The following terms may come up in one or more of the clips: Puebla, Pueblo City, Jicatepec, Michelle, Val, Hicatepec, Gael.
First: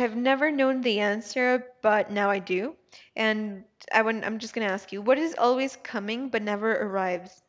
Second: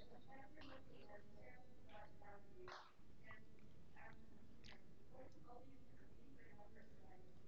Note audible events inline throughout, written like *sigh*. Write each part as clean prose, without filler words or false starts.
I've never known the answer, but now I do. And I wouldn't, I'm just gonna ask you, what is always coming but never arrives?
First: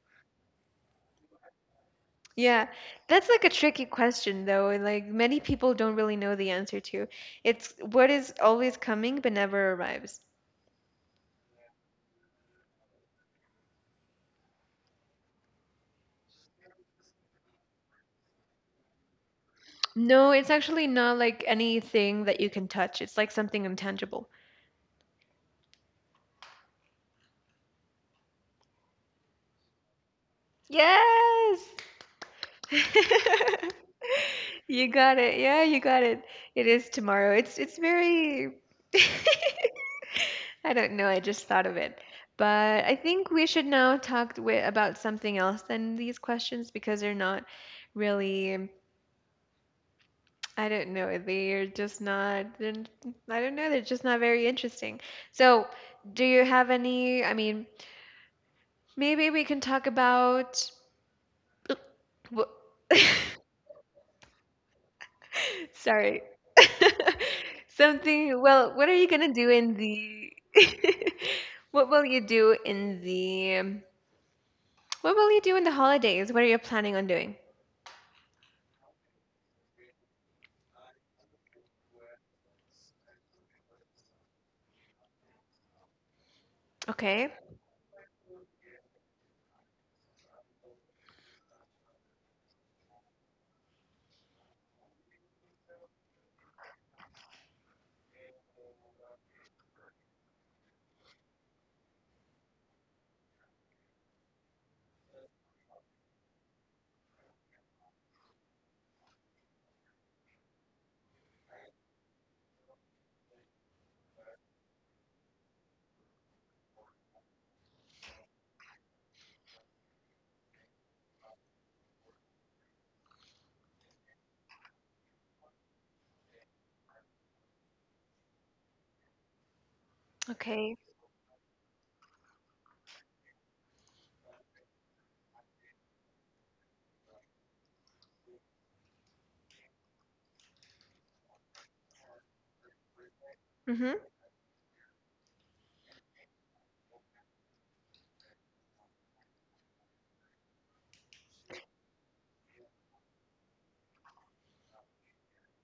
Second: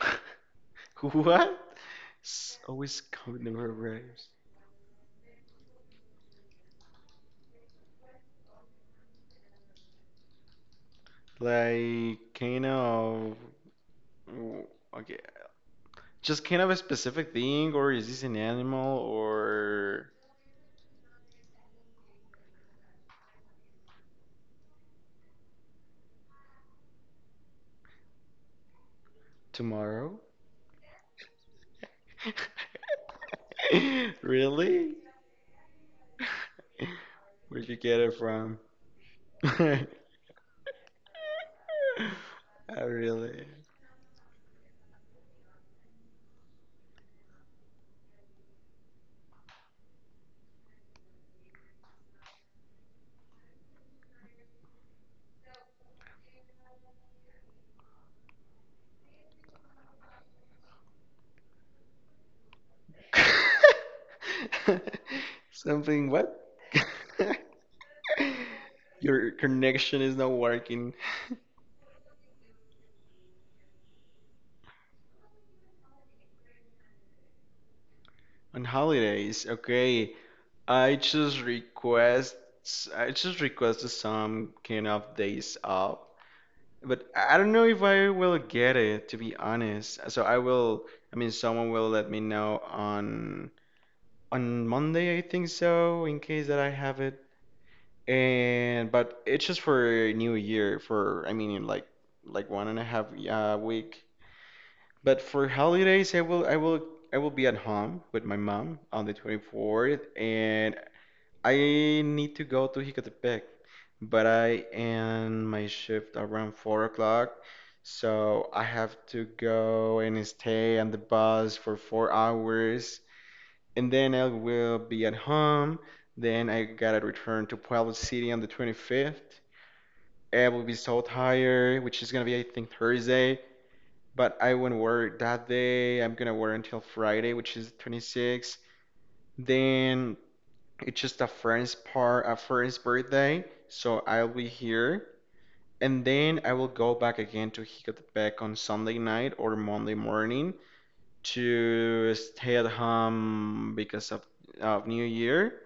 *laughs* What? Yeah, Always that's code like a never tricky arrives. question though, and like many people don't really know the answer to. It's what is always coming but never arrives. Like kind of w- okay. Just kind of a specific thing, or is this an animal or No, it's actually not like anything that you can touch. It's like something intangible. tomorrow? Yes! *laughs* *laughs* You Really? got it. Yeah, you got it. It is tomorrow. It's Where'd you it's get it very. from? *laughs* *laughs* I I don't know, I just thought of it. But I think really. we should now talk about something else than these questions because they're not really. I don't know, they're just not they're, I don't know, they're just not very interesting. So, do you have any? I mean, maybe we can talk about what. *laughs* *laughs* Something Sorry. what? *laughs* Something, well, what are *laughs* you Your gonna do in connection is not the? *laughs* working. What will you do in the what will you do in the holidays? What are you planning on doing? On holidays, okay. I just request I just requested some kind of days off, but Okay. I don't know if I will get it, to be honest. So I will, I mean, someone will let me know on Monday, I think, so in case that I have it. And but it's just for New Year, for I mean in like one and a half week. But for holidays, I will be at home with my mom on the 24th, and I need to go to Jicatepec, but I end my shift around 4 o'clock, so I have to go and stay on the bus for 4 hours, and then I will be at home. Then I gotta return to Pueblo City on the 25th. I will be Okay. so tired, which is gonna be, I think, Thursday, but I won't work that day. I'm gonna work until Friday, which is 26th. Then it's just a friend's birthday, so Mm-hmm. I'll be here. And then I will go back again to Hicatepec on Sunday night or Monday morning to stay at home, because of New Year.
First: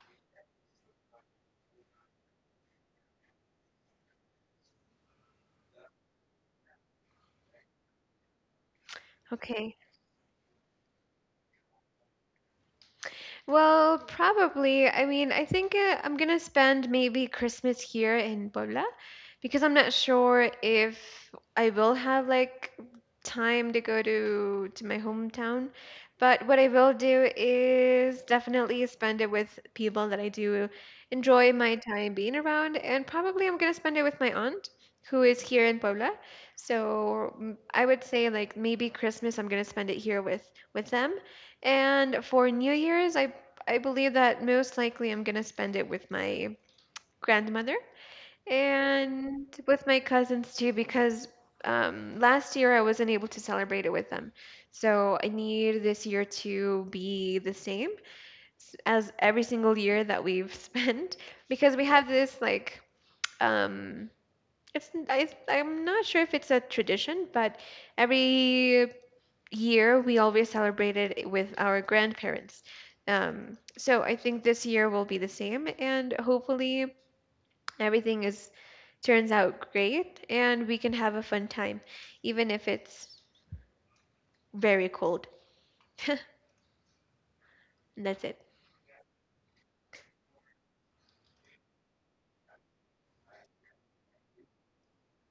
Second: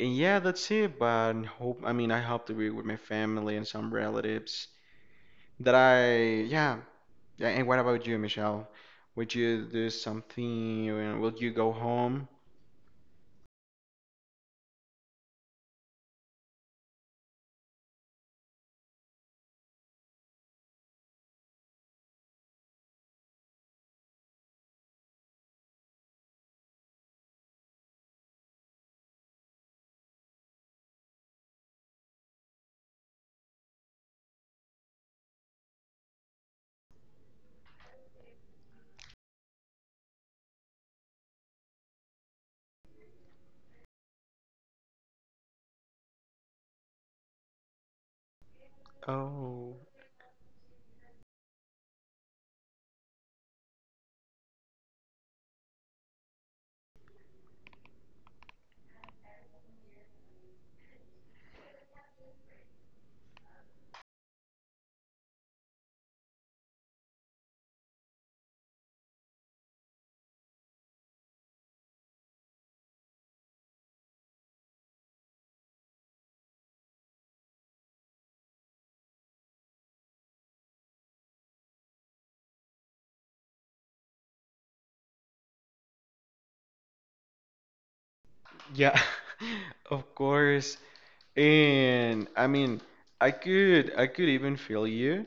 And yeah, that's it. But I mean, I hope to be with my family and some relatives that I, yeah. Yeah, and what about you, Michelle? Would you Okay. do something? Will you go home? Well, probably. I mean, I think I'm gonna spend maybe Christmas here in Puebla because I'm not sure if I will have like time to go to my hometown. But what I will do is definitely spend it with people that I do enjoy my time being around, and probably I'm gonna spend it with my aunt who is here in Puebla. So I would say like maybe Christmas I'm gonna spend it here with them. And for New Year's, I believe that most likely I'm going to spend it with my grandmother and Oh, with my cousins too, because last year I wasn't able to celebrate it with them. So I need this year to be the same as every single year that we've *laughs* spent, because we have this um, I'm not sure if it's a tradition, but every year we always celebrated with our grandparents. So I think this year will be the same, and hopefully everything is turns out great, and we can have a fun time, even if it's very cold. *laughs* And that's it. yeah, *laughs* of course. And I mean, I could even feel you,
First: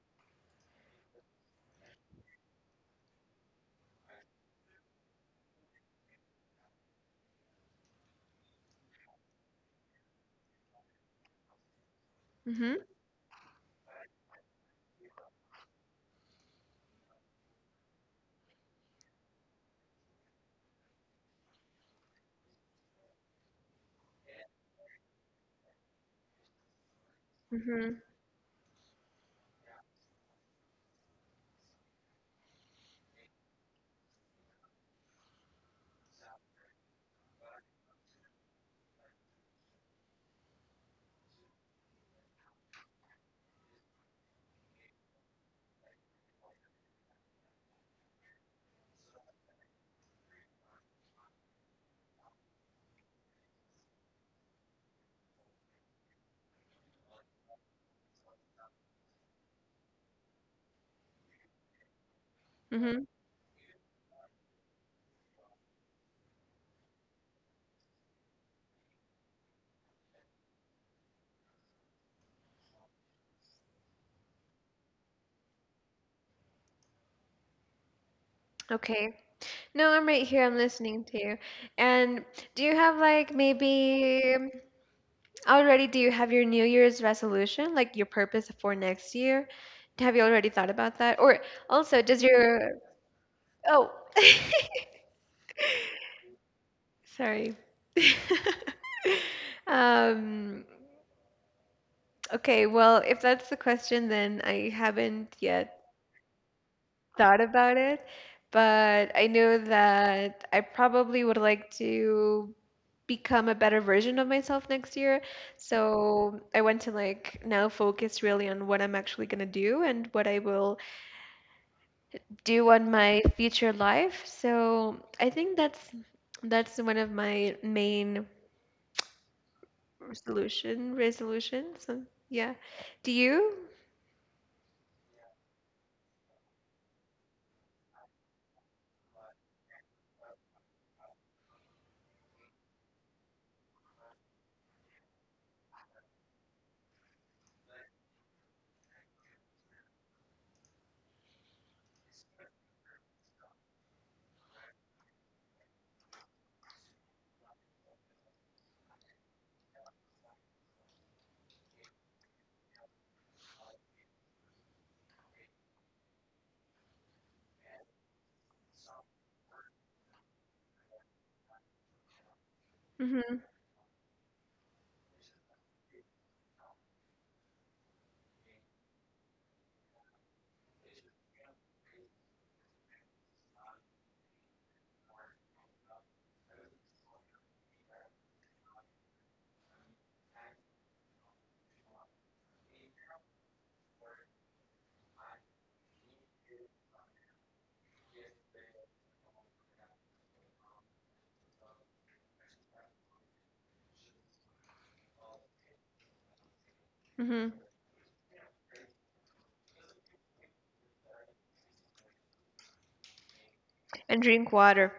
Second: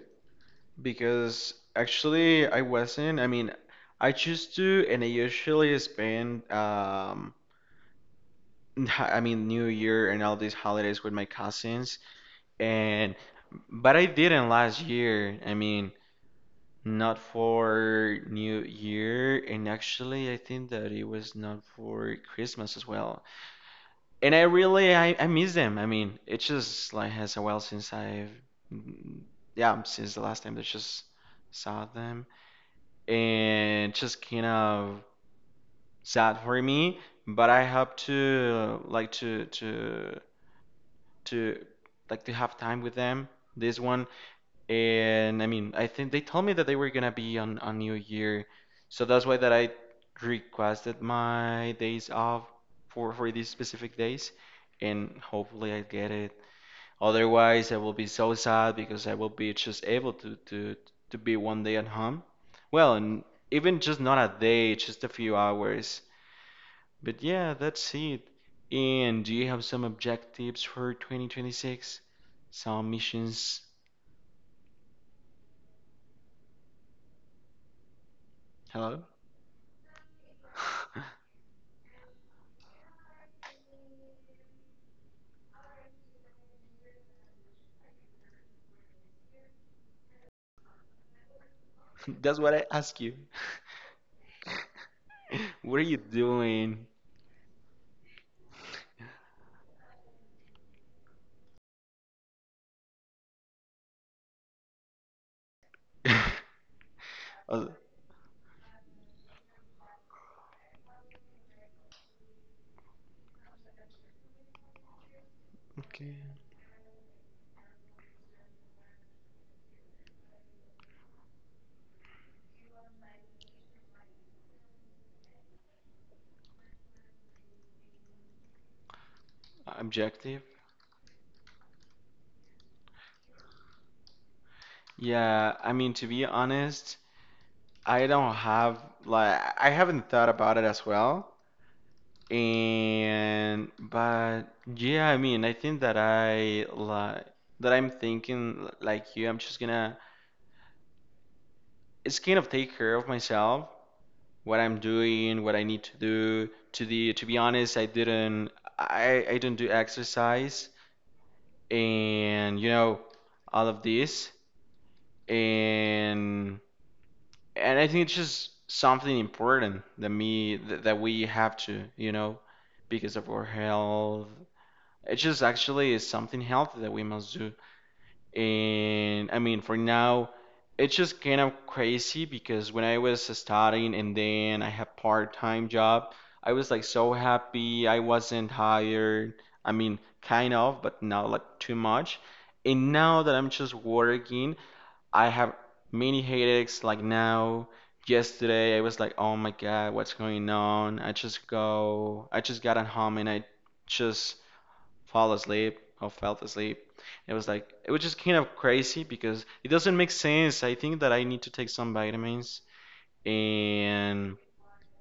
because actually I wasn't. I mean, I choose to, and I usually spend *laughs* I mean New Year and all these holidays with my cousins, Mhm. and but I didn't last year. I mean, not for New Year, and actually I think that it was not for Christmas as well. And I really I miss them. I mean, it's just like has a while since Mhm. I've mm, yeah, since the last time that just saw them, and just kind of sad for me. But I hope to like to to have time with them this one. And I mean, I think they told me that they were gonna be on New Year, so that's why that I requested my days off for these specific days, and hopefully I get it. Otherwise, I will be so sad, because I will be just able to be one day at home. Well, Mhm. and even just not a day, just a few hours. But yeah, that's it. And do you have some objectives for 2026? Some missions? Hello? Okay. No, I'm right here. I'm listening to *laughs* you. And do you have like maybe, already, do you have your New Year's resolution, like your purpose for next year? Have you already thought about that? Or also, does That's what your. I ask you. *laughs* Oh, What are you doing? *laughs* sorry. *laughs* Um, okay, well, if that's the question, then I haven't yet *laughs* thought Oh, about it, but I know that I probably would like to become a better version of myself next year. okay. So I want to like now focus really on what I'm actually going to do and what I will do on my future life. So I think that's one of my main Objective? resolutions. So, yeah. Do you? Yeah, I mean, to be honest, I don't have like I haven't thought about it as well. And but yeah, I mean, I think that I like that I'm thinking like you. I'm just gonna, it's kind of take care of myself, what I'm doing, what I need to do. To the to be honest, I didn't I don't do exercise and all of this, and and I think it's just something important that me, that we have to, because of our Hmm. health. It just actually is something healthy that we must do. And I mean, for now, it's just kind of crazy, because when I was studying and then I had part-time job, I was like so happy. I wasn't tired. I mean, kind of, but not like too much. And now that I'm just working, I have many headaches like now. Yesterday, I was like, oh my God, what's going on? I just got at home, and I just fall asleep or felt asleep. Hmm. It was just kind of crazy because it doesn't make sense. I think that I need to take some vitamins And and drink water.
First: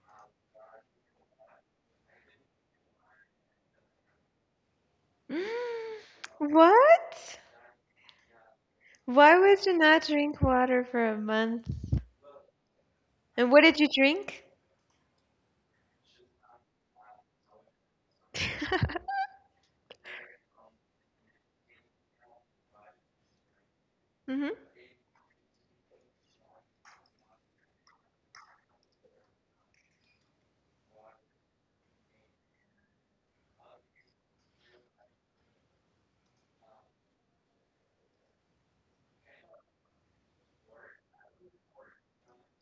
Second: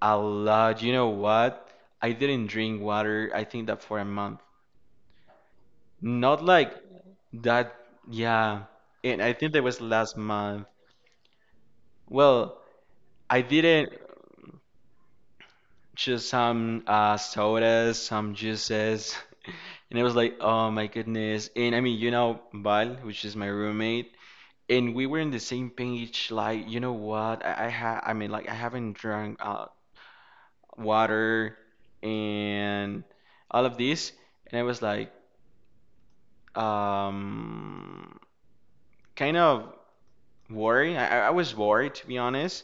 a lot. You know what? I didn't drink water, I think that for a month. *gasps* Not like What? that, yeah. And I Why think that would you was not last drink month. water for a month? Well, I And what did you didn't. drink? Just some sodas, some *laughs* juices. And I was like, oh my goodness. And I mean, Val, which is my roommate, Hmm. and we were in the same page. Like, you know what? I mean, like, I haven't drunk water and all of this. And I was like, um, kind of worried. I was worried, to be honest.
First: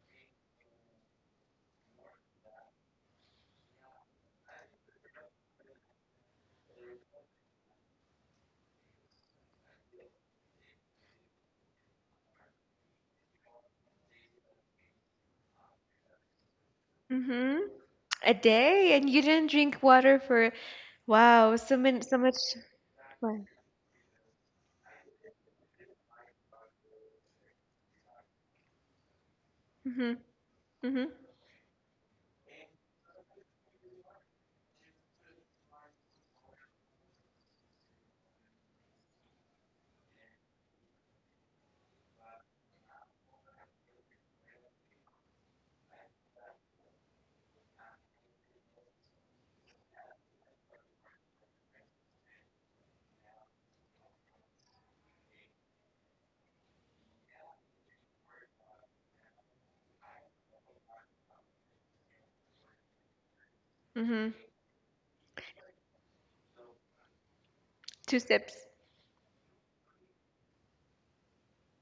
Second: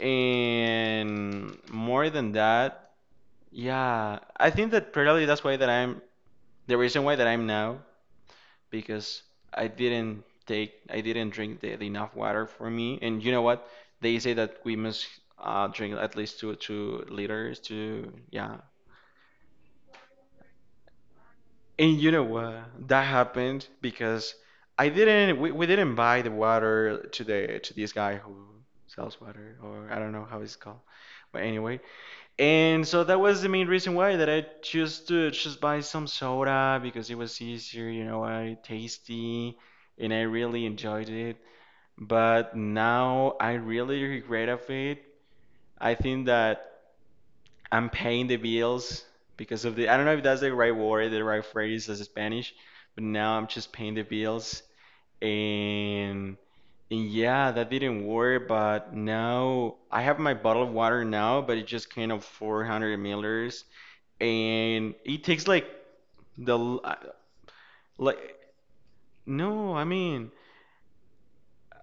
And more than that, yeah, I think that probably that's why that I'm. The reason why that I'm now, because I didn't drink the enough water for me. And you know what? They say that we must drink at least two liters Hmm. to, A yeah. day, and you didn't drink water for, wow, so And many, you so know much. what? That Fun. happened because I didn't we didn't buy the water to the to this guy who sells water, or I don't Hmm. know how it's called. Hmm. But anyway. And so that was the main reason why that I chose to just buy some soda, because it was easier, I tasty, and I really enjoyed it. But now I really regret of it. I think that I'm paying the bills because of the, I don't know if that's the right word, the right phrase as Spanish, but now I'm just paying the bills, and and yeah, that didn't work, but now I have my bottle of water now, but it just came of 400 milliliters, Hmm. and it takes like the uh, Two like sips. no, I mean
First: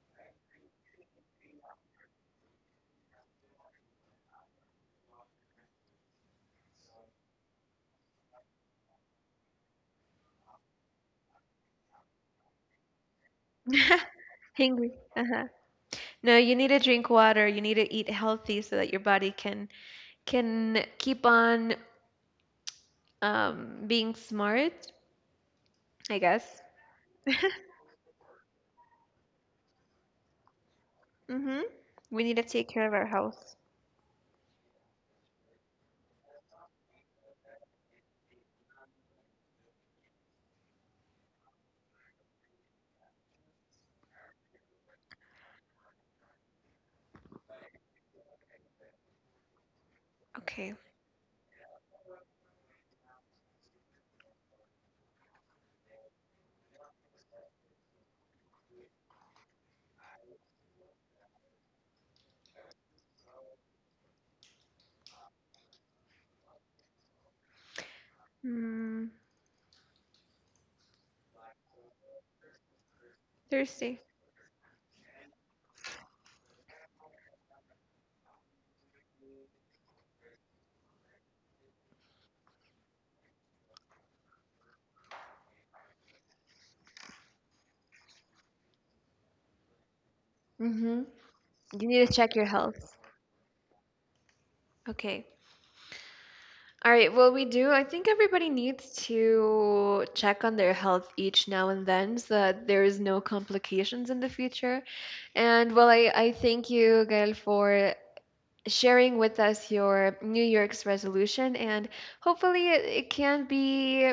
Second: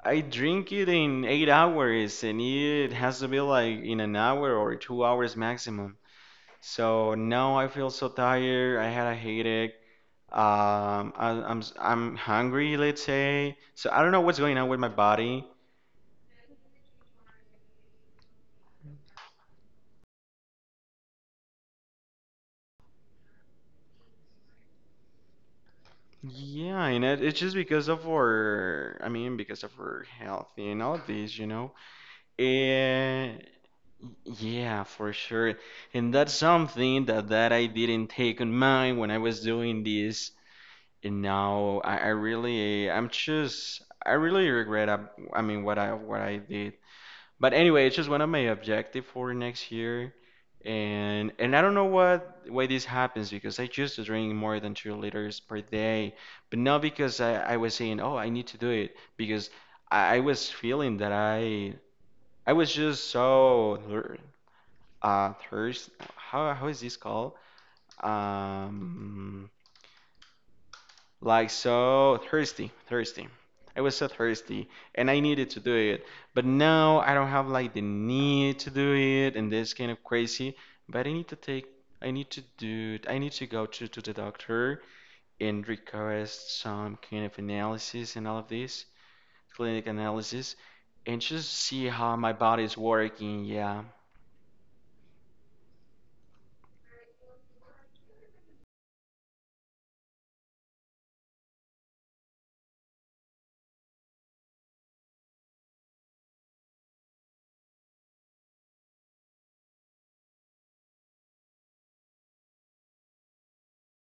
I drink it in 8 hours, and it has to be like in an hour or 2 hours maximum. So now I feel so tired. I had a headache. I'm hungry, let's say. So I don't *laughs* know what's going on with my Hungry. Uh-huh. body. No, you need to drink water. You need to eat healthy so that your body can keep on being smart, I guess. Yeah, and it, *laughs* it's just because of our, I mean, because of our health and all of these, you Hmm. know. We need to take care of our Uh, health. yeah, for sure. And that's something that I didn't take on mind when I was doing this. And now I really regret, I mean, what I did. But anyway, it's just one of my objective for next year. Okay. And I don't know what why this happens, because I used to drink more than 2 liters per day, but not because I was saying, oh, I need to do it, because I was feeling that I was just so thirst, how is this called? Mm, Um like so thirsty, thirsty. I was Thursday. so thirsty and I needed to do it. But now I don't have like the need to do it, and this kind of crazy. But I need to take I need to do I need to go to the doctor and request some kind of analysis and all of this, clinic analysis, Mm-hmm. and just You see need to how check my your body is health. working, yeah. Okay. All right. Well, we do. I think everybody needs to check on their health each now and then so that there is no complications in the future. And well, I thank you, Gael, for sharing with us your New Year's resolution, and hopefully it can be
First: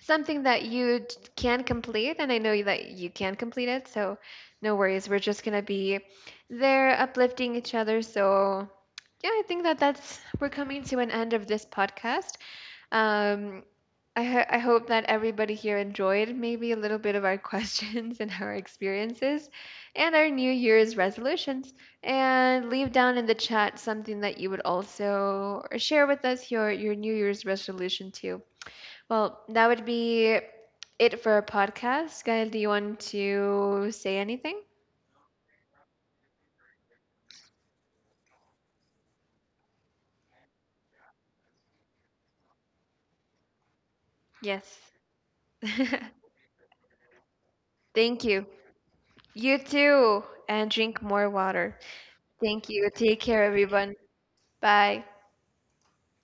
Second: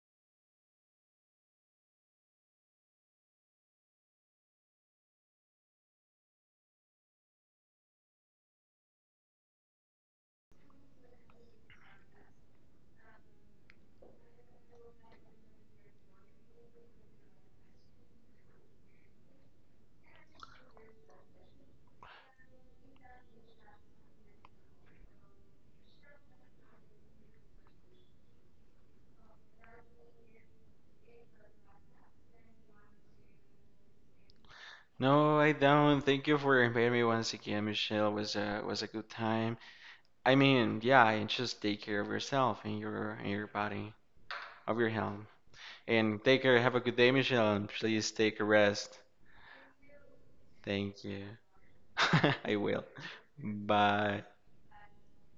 something that you can complete. And I know that you can complete it, so no worries. We're just gonna be there uplifting each other. So yeah, I think that that's we're coming to an end of this podcast. Um, I hope that everybody here enjoyed maybe a little bit of our *laughs* questions and our experiences and our New Year's resolutions. And leave down in the chat something that you would also share with us your New Year's resolution too. Well, that would be it for our podcast. Gael, do you want to say anything? No, I don't. Thank you for inviting me once again, Michelle. It was a good time. I mean, yeah, and just take care of yourself and your body, of your Yes. health. And *laughs* take care. Have a good day, Michelle. And please Thank take a you. rest. You too. And drink Thank you. more water. *laughs* I Thank will. you. Take care, everyone. Bye. Bye.